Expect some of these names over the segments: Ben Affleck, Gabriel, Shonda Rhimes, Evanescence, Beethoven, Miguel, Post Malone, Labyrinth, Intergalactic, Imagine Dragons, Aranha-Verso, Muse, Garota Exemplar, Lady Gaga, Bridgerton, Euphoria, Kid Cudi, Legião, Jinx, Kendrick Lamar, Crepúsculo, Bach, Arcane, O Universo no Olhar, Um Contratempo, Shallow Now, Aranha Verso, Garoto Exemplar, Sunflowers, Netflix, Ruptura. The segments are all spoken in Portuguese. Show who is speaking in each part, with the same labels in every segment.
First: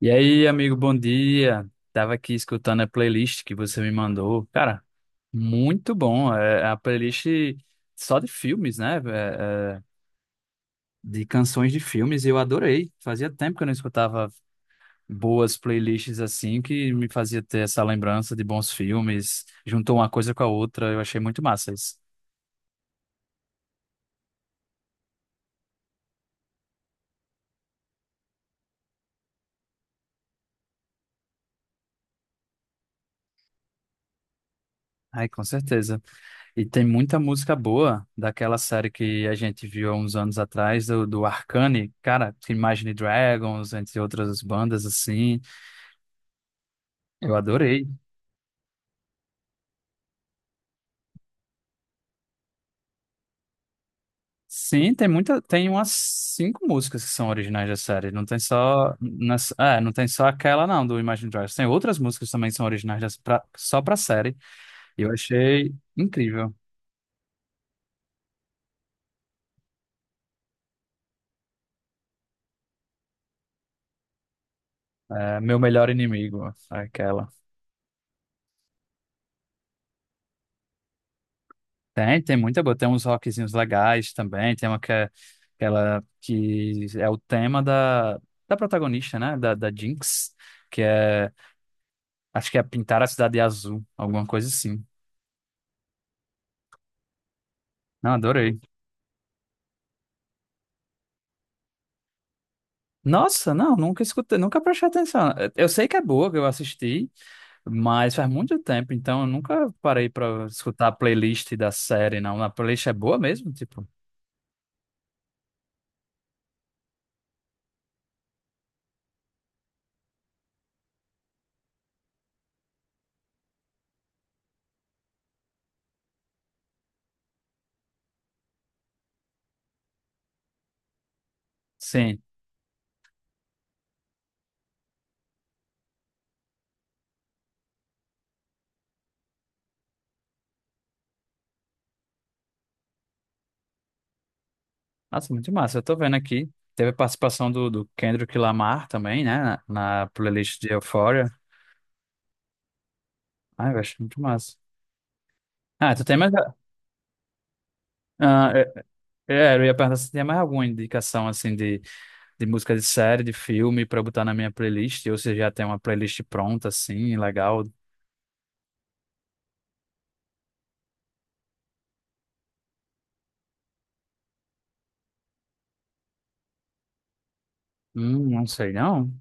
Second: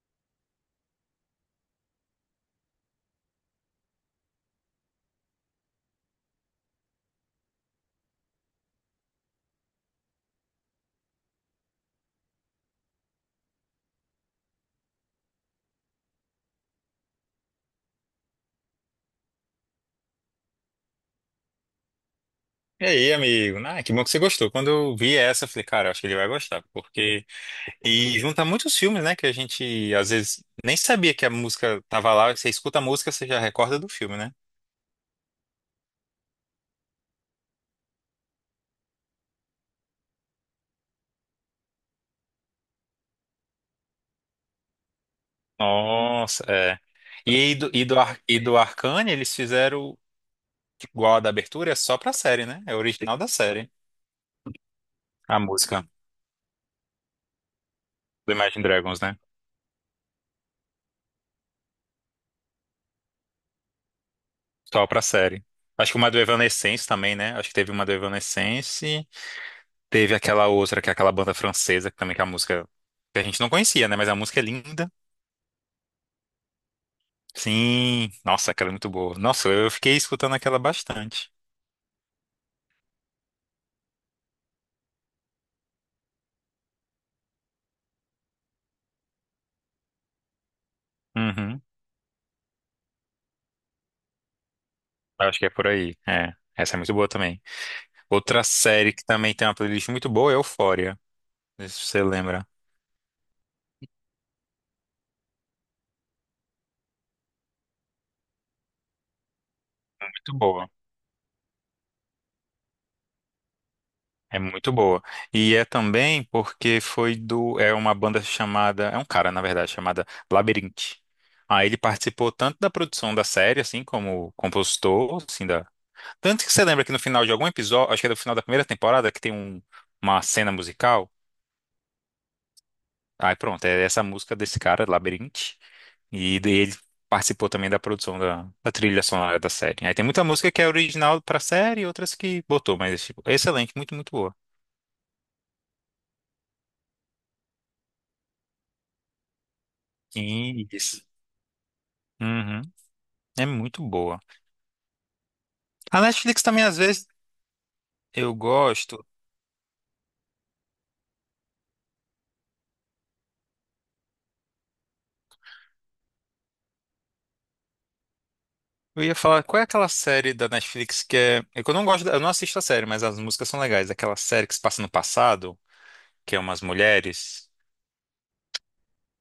Speaker 1: E aí, amigo, bom dia. Tava aqui escutando a playlist que você me mandou. Cara, muito bom. É a playlist só de filmes, né? De canções de filmes. Eu adorei. Fazia tempo que eu não escutava boas playlists assim, que me fazia ter essa lembrança de bons filmes. Juntou uma coisa com a outra. Eu achei muito massa isso.
Speaker 2: E aí, amigo? Ah, que bom que você gostou. Quando eu vi essa, eu falei, cara, eu acho que ele vai gostar, porque... E junta muitos filmes, né, que a gente, às vezes, nem sabia que a música tava lá. Você escuta a música, você já recorda do filme, né?
Speaker 1: Ai, com certeza. E tem muita música boa daquela série que a gente viu há uns anos atrás, do Arcane, cara, Imagine Dragons, entre outras bandas assim.
Speaker 2: Nossa, é.
Speaker 1: Eu
Speaker 2: E, aí do, e,
Speaker 1: adorei.
Speaker 2: do, Ar- e do Arcane, eles fizeram igual a da abertura, é só pra série, né? É original da série,
Speaker 1: Sim, tem
Speaker 2: a
Speaker 1: muita, tem
Speaker 2: música
Speaker 1: umas 5 músicas que são originais da série. Não
Speaker 2: do
Speaker 1: tem
Speaker 2: Imagine
Speaker 1: só,
Speaker 2: Dragons, né?
Speaker 1: não tem só aquela não do Imagine Dragons. Tem outras músicas também que são originais só pra série.
Speaker 2: Só
Speaker 1: E
Speaker 2: pra
Speaker 1: eu
Speaker 2: série.
Speaker 1: achei
Speaker 2: Acho que uma do
Speaker 1: incrível.
Speaker 2: Evanescence também, né? Acho que teve uma do Evanescence. Teve aquela outra, que é aquela banda francesa, que é a música que a gente não conhecia, né? Mas a música é linda.
Speaker 1: É, Meu Melhor Inimigo, aquela.
Speaker 2: Sim, nossa, aquela é muito boa. Nossa, eu fiquei escutando aquela bastante.
Speaker 1: Tem muita boa. Tem uns rockzinhos legais também. Tem uma que é aquela que é o tema da protagonista, né? Da Jinx, que é.
Speaker 2: Uhum.
Speaker 1: Acho que é pintar a cidade de azul, alguma coisa assim.
Speaker 2: Eu acho que é por aí. É, essa é muito boa também.
Speaker 1: Não,
Speaker 2: Outra
Speaker 1: adorei.
Speaker 2: série que também tem uma playlist muito boa é Euphoria. Não sei se você lembra.
Speaker 1: Nossa, não, nunca escutei, nunca prestei atenção. Eu sei que é boa, que eu assisti, mas faz muito tempo, então eu nunca parei
Speaker 2: Muito
Speaker 1: pra
Speaker 2: boa.
Speaker 1: escutar a playlist da série, não. A playlist é boa mesmo, tipo.
Speaker 2: É muito boa. E é também porque foi do. É uma banda chamada. É um cara, na verdade, chamada Labyrinth. Aí ele participou tanto da produção da série, assim, como compositor, assim, da tanto que você lembra que no final de algum episódio, acho que é no final da primeira temporada, que tem uma cena musical.
Speaker 1: Sim.
Speaker 2: Aí pronto, é essa música desse cara, Labirinte. E daí ele participou também da produção da trilha sonora da série. Aí tem muita música que é original pra série e outras que botou, mas tipo, é excelente, muito boa.
Speaker 1: Nossa, muito massa. Eu tô vendo aqui. Teve a participação do Kendrick Lamar também, né? Na playlist de
Speaker 2: Isso.
Speaker 1: Euphoria.
Speaker 2: Uhum. É
Speaker 1: Ai, eu
Speaker 2: muito
Speaker 1: acho
Speaker 2: boa.
Speaker 1: muito massa. Ah,
Speaker 2: A
Speaker 1: tu tem mais.
Speaker 2: Netflix também, às vezes, eu
Speaker 1: Ah,
Speaker 2: gosto.
Speaker 1: é, é, eu ia perguntar se tem mais alguma indicação, assim, de música de série, de filme, pra eu botar na minha playlist. Ou se já tem uma playlist pronta, assim, legal.
Speaker 2: Eu ia falar, qual é aquela série da Netflix que é. É que eu não gosto, eu não assisto a série, mas as músicas são legais. Aquela série que se passa no passado, que é umas mulheres.
Speaker 1: Não sei, não.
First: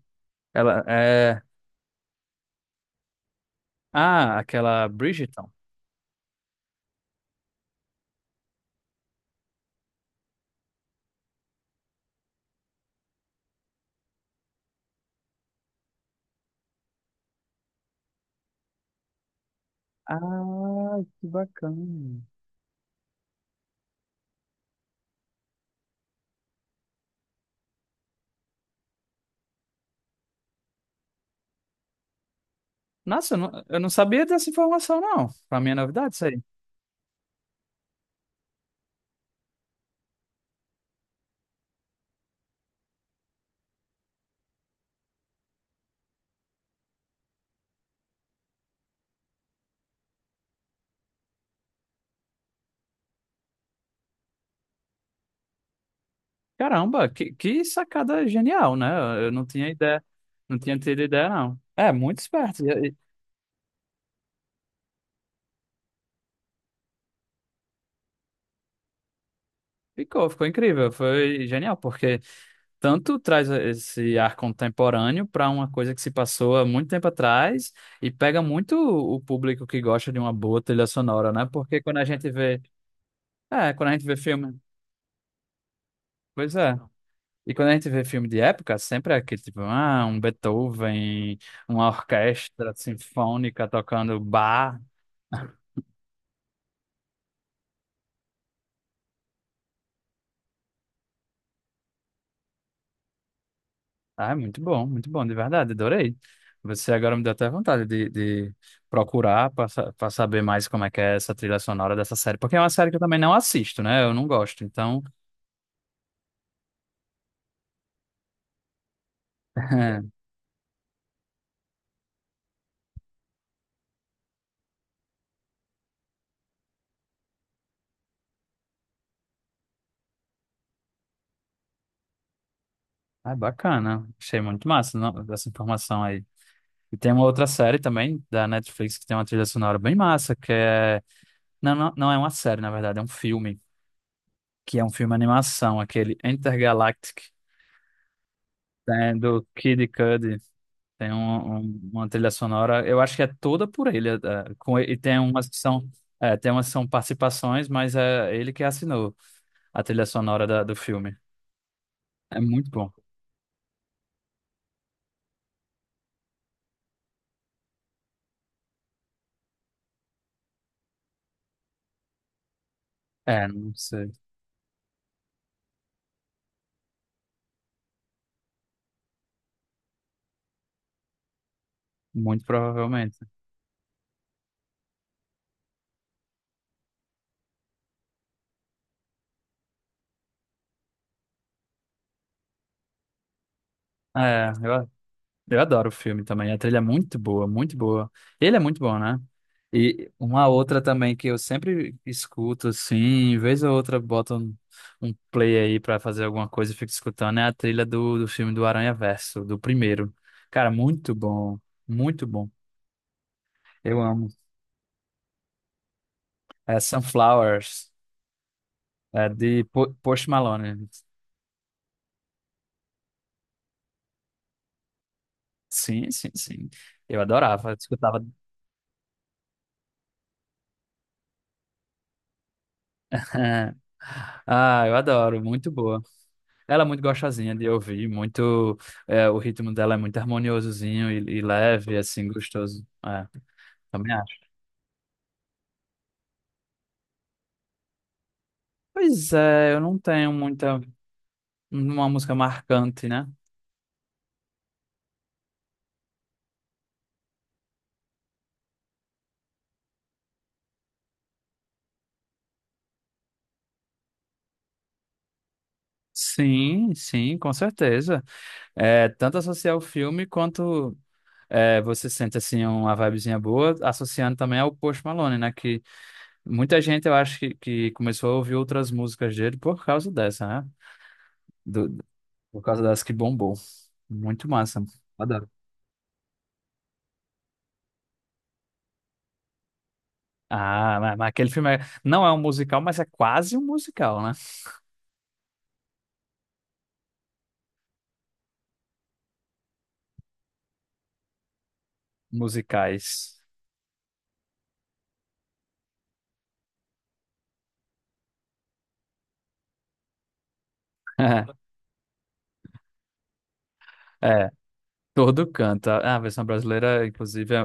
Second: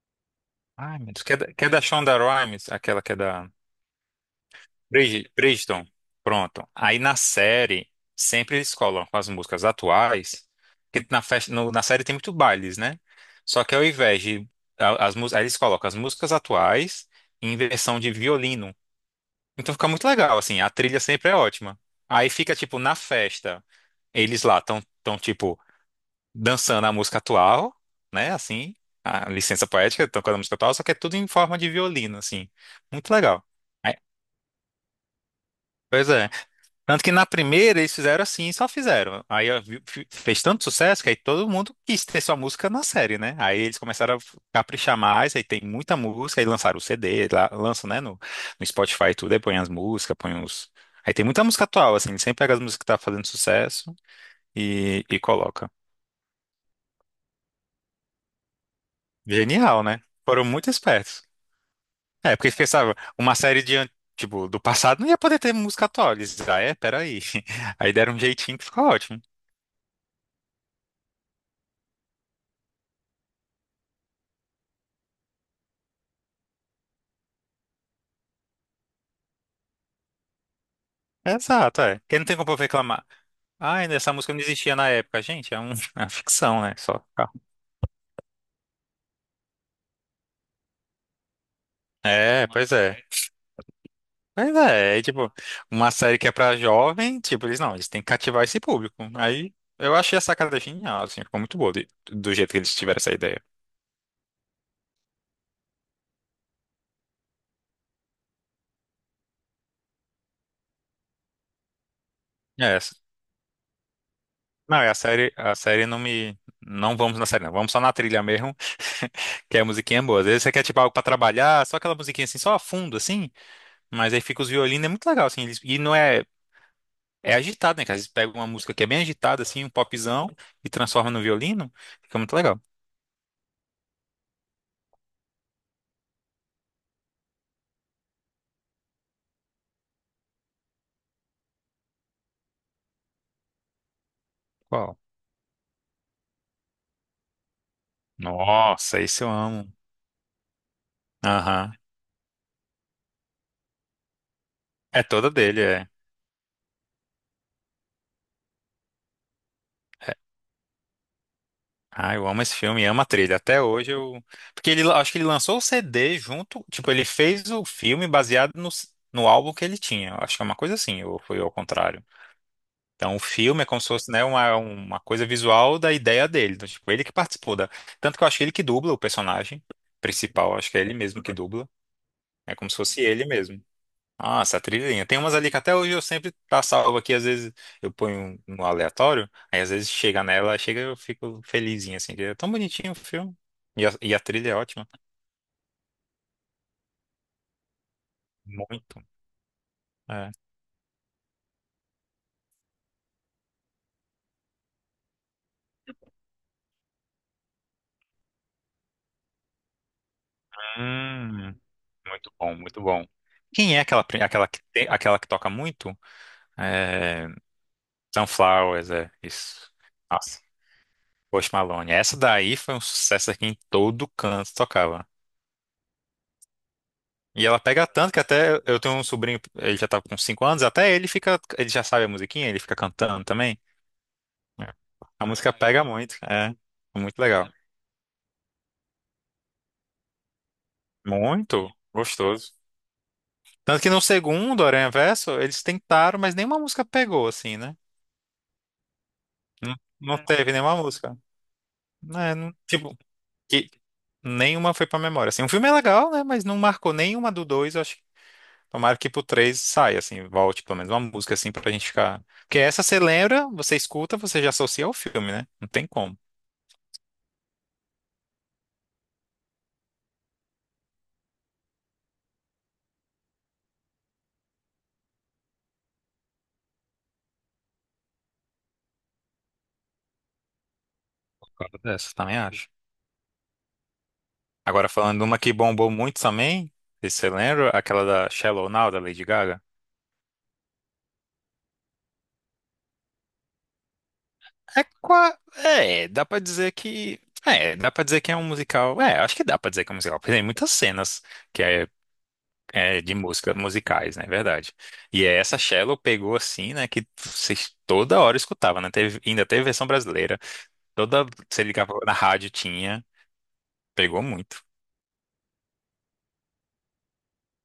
Speaker 1: Ela
Speaker 2: Ai, meu Deus, que é
Speaker 1: é.
Speaker 2: da, que é da Shonda Rhimes, aquela que é da
Speaker 1: Ah, aquela
Speaker 2: Brid-
Speaker 1: Bridgerton.
Speaker 2: Bridgerton. Pronto. Aí na série, sempre eles colocam as músicas atuais, que na, festa, no- na série tem muito bailes, né? Só que ao invés de. A- As, mús- aí eles colocam as músicas atuais em versão de violino. Então fica muito legal, assim, a
Speaker 1: Ah,
Speaker 2: trilha
Speaker 1: que
Speaker 2: sempre é ótima.
Speaker 1: bacana.
Speaker 2: Aí fica, tipo, na festa, eles lá estão, tão, tão, tipo. Dançando a música atual, né? Assim, a licença poética, tocando a música atual, só que é tudo em forma de violino, assim. Muito
Speaker 1: Nossa,
Speaker 2: legal.
Speaker 1: eu não
Speaker 2: Aí-
Speaker 1: sabia dessa informação, não. Pra mim é
Speaker 2: Pois
Speaker 1: novidade isso
Speaker 2: é.
Speaker 1: aí.
Speaker 2: Tanto que na primeira eles fizeram assim, e só fizeram. Aí ó, vi- fi- Fez tanto sucesso que aí todo mundo quis ter sua música na série, né? Aí eles começaram a caprichar mais, aí tem muita música, aí lançaram o CD, lá, lançam, né, no, no Spotify e tudo, aí põe as músicas, põe os. Aí tem muita música atual, assim, sempre pega as músicas que tá fazendo sucesso e coloca.
Speaker 1: Caramba, que sacada genial, né? Eu não tinha
Speaker 2: Genial, né?
Speaker 1: ideia,
Speaker 2: Foram
Speaker 1: não
Speaker 2: muito
Speaker 1: tinha tido
Speaker 2: espertos.
Speaker 1: ideia, não. É, muito
Speaker 2: É, porque
Speaker 1: esperto.
Speaker 2: pensava, uma série do passado não ia poder ter música atual. Eles, ah, é, peraí. Aí deram um jeitinho que ficou ótimo.
Speaker 1: Ficou, ficou incrível, foi genial, porque tanto traz esse ar contemporâneo para uma coisa que se passou há muito tempo atrás e pega muito o público que gosta de uma boa trilha sonora, né? Porque
Speaker 2: Exato,
Speaker 1: quando
Speaker 2: é.
Speaker 1: a
Speaker 2: Porque não
Speaker 1: gente
Speaker 2: tem como eu
Speaker 1: vê,
Speaker 2: reclamar.
Speaker 1: é,
Speaker 2: Ah,
Speaker 1: quando a gente
Speaker 2: essa
Speaker 1: vê
Speaker 2: música não
Speaker 1: filme,
Speaker 2: existia na época. Gente, é uma
Speaker 1: pois
Speaker 2: ficção, né?
Speaker 1: é.
Speaker 2: Só.
Speaker 1: E quando a gente vê filme de época, sempre é aquele tipo, ah, um Beethoven, uma
Speaker 2: É,
Speaker 1: orquestra
Speaker 2: pois é.
Speaker 1: sinfônica tocando
Speaker 2: Pois
Speaker 1: Bach.
Speaker 2: é, é tipo, uma série que é pra jovem, tipo, eles não, eles têm que cativar esse público. Aí eu achei a sacada genial, assim, ficou muito boa do jeito que eles tiveram essa ideia.
Speaker 1: Ah, muito bom, de verdade, adorei. Você agora me deu até vontade de procurar para saber mais como é que é essa trilha sonora dessa série, porque é
Speaker 2: É
Speaker 1: uma série
Speaker 2: essa.
Speaker 1: que eu também não assisto, né? Eu não gosto,
Speaker 2: Não, e
Speaker 1: então
Speaker 2: a série não me. Não vamos na série, não. Vamos só na trilha mesmo. Que a musiquinha é boa. Às vezes você quer, tipo, algo pra trabalhar, só aquela musiquinha assim, só a fundo, assim. Mas aí fica os violinos, é muito legal, assim. Eles- e não é. É agitado, né? Que às vezes pega uma música que é bem agitada, assim, um popzão, e transforma no violino. Fica muito legal.
Speaker 1: ah, bacana. Achei muito massa não, essa informação aí. E tem uma outra série também da Netflix que tem uma trilha sonora bem massa, que é... Não, não, não é uma série, na verdade, é um filme, que é um
Speaker 2: Qual?
Speaker 1: filme animação, aquele Intergalactic,
Speaker 2: Nossa,
Speaker 1: né,
Speaker 2: esse eu
Speaker 1: do
Speaker 2: amo.
Speaker 1: Kid Cudi. Tem um,
Speaker 2: Aham.
Speaker 1: uma trilha sonora, eu acho que é toda por ele, é, com, e
Speaker 2: É
Speaker 1: tem
Speaker 2: toda
Speaker 1: umas que
Speaker 2: dele,
Speaker 1: são,
Speaker 2: é.
Speaker 1: é, tem umas que são participações, mas é ele que assinou a trilha sonora do filme.
Speaker 2: Ah, eu
Speaker 1: É
Speaker 2: amo esse
Speaker 1: muito
Speaker 2: filme,
Speaker 1: bom.
Speaker 2: amo a trilha. Até hoje eu. Porque ele, acho que ele lançou o CD junto. Tipo, ele fez o filme baseado no álbum que ele tinha. Eu acho que é uma coisa assim, ou foi ao contrário. Então, o
Speaker 1: É,
Speaker 2: filme é
Speaker 1: não
Speaker 2: como se fosse,
Speaker 1: sei,
Speaker 2: né, uma coisa visual da ideia dele. Então, tipo, ele que participou da... Tanto que eu acho que ele que dubla o personagem principal. Acho que é ele mesmo que dubla.
Speaker 1: muito
Speaker 2: É como se fosse
Speaker 1: provavelmente.
Speaker 2: ele mesmo. Ah, essa trilhinha. Tem umas ali que até hoje eu sempre tá salvo aqui. Às vezes eu ponho no aleatório. Aí, às vezes, chega nela, chega eu fico felizinho, assim. Que é tão bonitinho o filme. E a trilha
Speaker 1: É,
Speaker 2: é ótima.
Speaker 1: eu, Eu adoro o filme também. A trilha é muito boa, muito boa. Ele é muito bom,
Speaker 2: Muito.
Speaker 1: né? E
Speaker 2: É.
Speaker 1: uma outra também que eu sempre escuto, assim, vez ou outra boto um play aí pra fazer alguma coisa e fico escutando, é a trilha do filme do Aranha-Verso, do primeiro. Cara, muito
Speaker 2: Hum,
Speaker 1: bom, muito
Speaker 2: muito
Speaker 1: bom.
Speaker 2: bom, muito bom. Quem é
Speaker 1: Eu
Speaker 2: aquela, pri-
Speaker 1: amo.
Speaker 2: aquela, que, tem- aquela que toca muito?
Speaker 1: É
Speaker 2: É,
Speaker 1: Sunflowers,
Speaker 2: Sunflowers, é,
Speaker 1: é de
Speaker 2: isso.
Speaker 1: Post
Speaker 2: Nossa,
Speaker 1: Malone.
Speaker 2: Post Malone. Essa daí foi um sucesso aqui em todo canto, tocava.
Speaker 1: Sim, sim, sim. Eu
Speaker 2: E ela
Speaker 1: adorava, eu
Speaker 2: pega tanto que
Speaker 1: escutava.
Speaker 2: até eu tenho um sobrinho, ele já tá com 5 anos, até ele fica, ele já sabe a musiquinha, ele fica cantando também. É.
Speaker 1: Ah, eu
Speaker 2: A
Speaker 1: adoro,
Speaker 2: música
Speaker 1: muito
Speaker 2: pega
Speaker 1: boa.
Speaker 2: muito, é,
Speaker 1: Ela é
Speaker 2: é
Speaker 1: muito
Speaker 2: muito legal.
Speaker 1: gostosinha de ouvir, muito, é, o ritmo dela é muito harmoniosozinho e
Speaker 2: Muito
Speaker 1: leve, assim,
Speaker 2: gostoso.
Speaker 1: gostoso. É,
Speaker 2: Tanto que no
Speaker 1: também acho.
Speaker 2: segundo Aranha Verso, eles tentaram, mas nenhuma música pegou, assim, né?
Speaker 1: Pois é,
Speaker 2: Não,
Speaker 1: eu não
Speaker 2: não
Speaker 1: tenho
Speaker 2: teve nenhuma
Speaker 1: muita,
Speaker 2: música.
Speaker 1: uma música
Speaker 2: Né? Tipo,
Speaker 1: marcante, né?
Speaker 2: que nenhuma foi pra memória. Assim, o filme é legal, né? Mas não marcou nenhuma do dois, acho tomara que pro 3 saia, assim, volte pelo menos uma música assim pra gente ficar. Porque essa você lembra, você escuta, você já associa ao filme, né? Não tem como.
Speaker 1: Sim, sim, com certeza. É, tanto associar o filme quanto é, você sente assim uma vibezinha boa, associando também ao Post Malone, né? Que muita gente eu acho que começou a ouvir outras músicas dele por causa dessa, né?
Speaker 2: Concordo
Speaker 1: Do,
Speaker 2: dessa, também
Speaker 1: por
Speaker 2: acho.
Speaker 1: causa dessa que bombou. Muito massa.
Speaker 2: Agora falando de uma
Speaker 1: Adoro.
Speaker 2: que bombou muito também, não sei se você lembra, aquela da Shallow Now, da Lady Gaga?
Speaker 1: Ah, mas aquele filme não é um musical, mas é quase um musical, né?
Speaker 2: É, qua- é, dá pra dizer que. É, dá pra dizer que é um musical. É, acho que dá pra dizer que é um musical. Porque tem muitas cenas que é de
Speaker 1: Musicais.
Speaker 2: música, musicais, né? É verdade. E é essa Shallow pegou assim, né? Que vocês toda hora escutava, né? Teve, ainda teve versão brasileira. Toda, você ligava na rádio, tinha. Pegou
Speaker 1: É,
Speaker 2: muito.
Speaker 1: todo canta. A versão brasileira, inclusive, é,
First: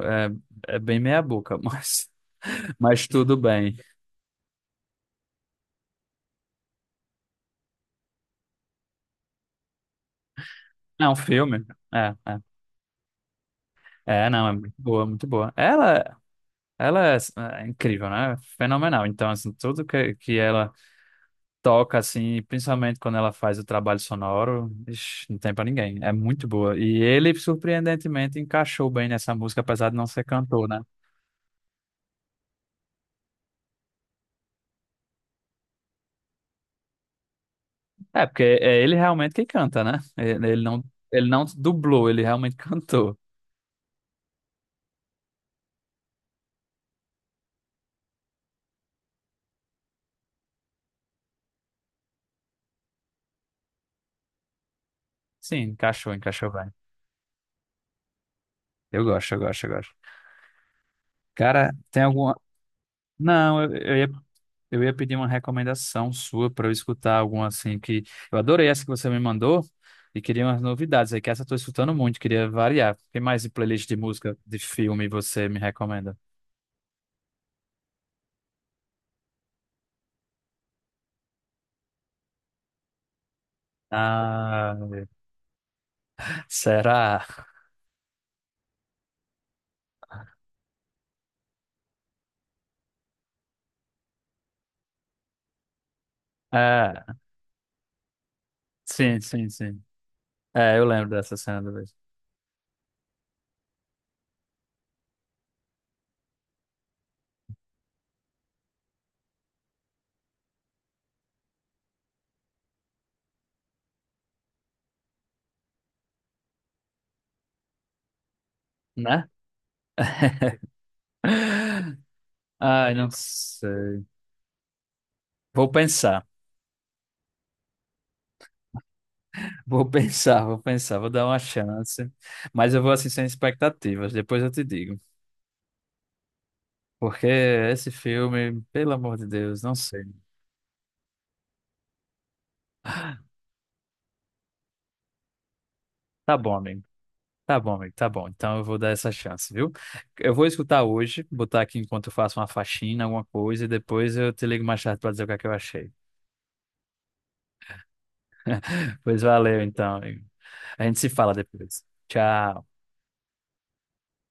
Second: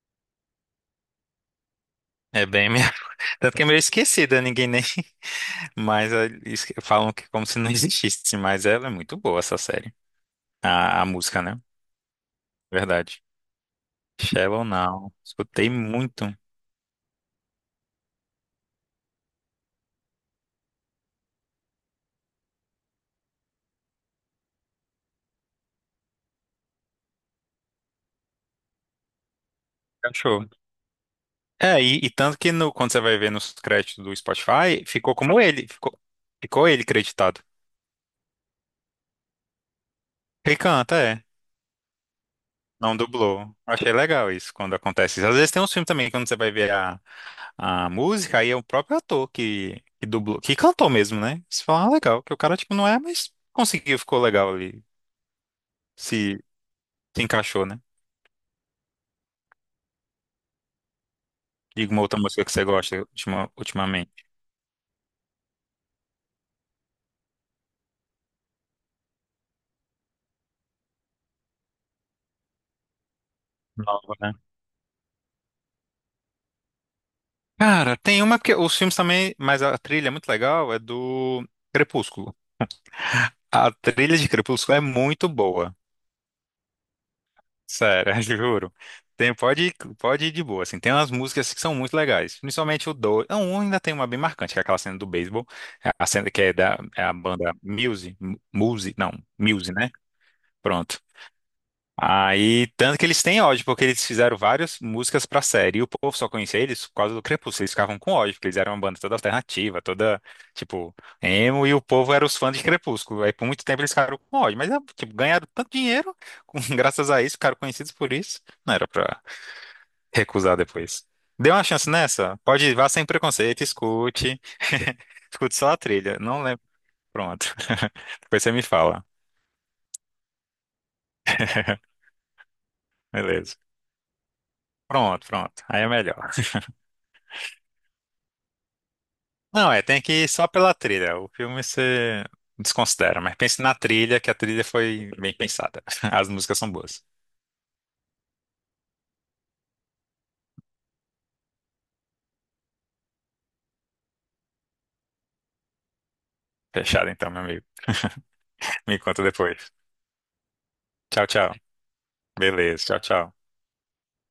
Speaker 1: é, é bem meia-boca, mas,
Speaker 2: É bem minha...
Speaker 1: mas tudo
Speaker 2: Tanto que é
Speaker 1: bem.
Speaker 2: meio esquecida, ninguém nem... Mas falam que como se não existisse, mas ela é muito boa, essa série. A
Speaker 1: É um
Speaker 2: música, né?
Speaker 1: filme. É, é.
Speaker 2: Verdade.
Speaker 1: É, não, é
Speaker 2: Shallow
Speaker 1: muito boa,
Speaker 2: Now.
Speaker 1: muito boa.
Speaker 2: Escutei
Speaker 1: Ela,
Speaker 2: muito.
Speaker 1: ela é, é, incrível, né? Fenomenal. Então, assim, tudo que ela toca, assim, principalmente quando ela faz o trabalho sonoro, ixi, não tem pra ninguém. É muito boa. E ele, surpreendentemente, encaixou bem nessa música, apesar de não ser
Speaker 2: Cachorro.
Speaker 1: cantor, né?
Speaker 2: E tanto que no, quando você vai ver nos créditos do Spotify, ficou como ele. Ficou ele creditado.
Speaker 1: É, porque é ele realmente que canta, né? Ele
Speaker 2: Ele
Speaker 1: ele não,
Speaker 2: canta, é.
Speaker 1: ele não dublou, ele realmente
Speaker 2: Não
Speaker 1: cantou.
Speaker 2: dublou. Achei legal isso, quando acontece isso. Às vezes tem uns filmes também, quando você vai ver a música, aí é o próprio ator que dublou, que cantou mesmo, né? Você fala, ah, legal, que o cara, tipo, não é, mas conseguiu, ficou legal ali,
Speaker 1: Sim, encaixou,
Speaker 2: se,
Speaker 1: encaixou bem.
Speaker 2: se encaixou, né?
Speaker 1: Eu gosto, eu gosto, eu gosto. Cara,
Speaker 2: Diga uma
Speaker 1: tem
Speaker 2: outra
Speaker 1: alguma.
Speaker 2: música que você gosta
Speaker 1: Não,
Speaker 2: ultimamente.
Speaker 1: eu ia pedir uma recomendação sua pra eu escutar alguma assim que. Eu adorei essa que você me mandou e queria umas novidades aí, que essa eu tô escutando muito, queria variar. O que mais de playlist de
Speaker 2: Nova, né?
Speaker 1: música, de filme você me recomenda?
Speaker 2: Cara, tem uma porque os filmes também, mas a trilha é muito legal, é do Crepúsculo. A trilha de
Speaker 1: Ah,
Speaker 2: Crepúsculo é muito boa.
Speaker 1: será?
Speaker 2: Sério, juro. Tem, pode, Pode ir de boa, assim. Tem umas músicas que são muito legais. Principalmente o dois. Não, um ainda tem uma bem marcante, que é aquela cena do beisebol. A cena que é da é a
Speaker 1: É,
Speaker 2: banda Muse. Muse, não,
Speaker 1: sim, sim,
Speaker 2: Muse,
Speaker 1: sim.
Speaker 2: né?
Speaker 1: É, eu
Speaker 2: Pronto.
Speaker 1: lembro dessa cena do beijo,
Speaker 2: Aí, tanto que eles têm ódio, porque eles fizeram várias músicas pra série, e o povo só conhecia eles por causa do Crepúsculo, eles ficavam com ódio, porque eles eram uma banda toda alternativa, toda, tipo emo, e o povo era os fãs de Crepúsculo, aí por muito tempo eles ficaram com ódio, mas, ah, tipo, ganharam tanto dinheiro, graças a isso, ficaram conhecidos por isso, não era pra
Speaker 1: né?
Speaker 2: recusar depois. Dê uma chance nessa, pode ir, vá
Speaker 1: Ai,
Speaker 2: sem
Speaker 1: não
Speaker 2: preconceito,
Speaker 1: sei.
Speaker 2: escute, escute
Speaker 1: Vou
Speaker 2: só a trilha,
Speaker 1: pensar.
Speaker 2: não lembro, pronto, depois você me fala,
Speaker 1: Vou pensar, vou pensar, vou dar uma chance. Mas eu vou assim sem
Speaker 2: beleza.
Speaker 1: expectativas, depois eu te digo.
Speaker 2: Pronto, aí é melhor.
Speaker 1: Porque esse filme, pelo amor de Deus,
Speaker 2: Não,
Speaker 1: não
Speaker 2: é, tem
Speaker 1: sei.
Speaker 2: que ir só pela trilha. O filme você desconsidera, mas pense na trilha, que a trilha foi bem pensada. As
Speaker 1: Tá bom,
Speaker 2: músicas são
Speaker 1: amigo.
Speaker 2: boas.
Speaker 1: Tá bom, amigo. Tá bom. Então eu vou dar essa chance, viu? Eu vou escutar hoje, botar aqui enquanto eu faço uma faxina, alguma coisa, e depois eu te ligo mais tarde pra dizer o que é que eu achei.
Speaker 2: Fechado então, meu amigo. Me
Speaker 1: Pois
Speaker 2: conta
Speaker 1: valeu,
Speaker 2: depois.
Speaker 1: então, amigo. A gente se
Speaker 2: Tchau,
Speaker 1: fala
Speaker 2: tchau.
Speaker 1: depois. Tchau.
Speaker 2: Beleza, tchau.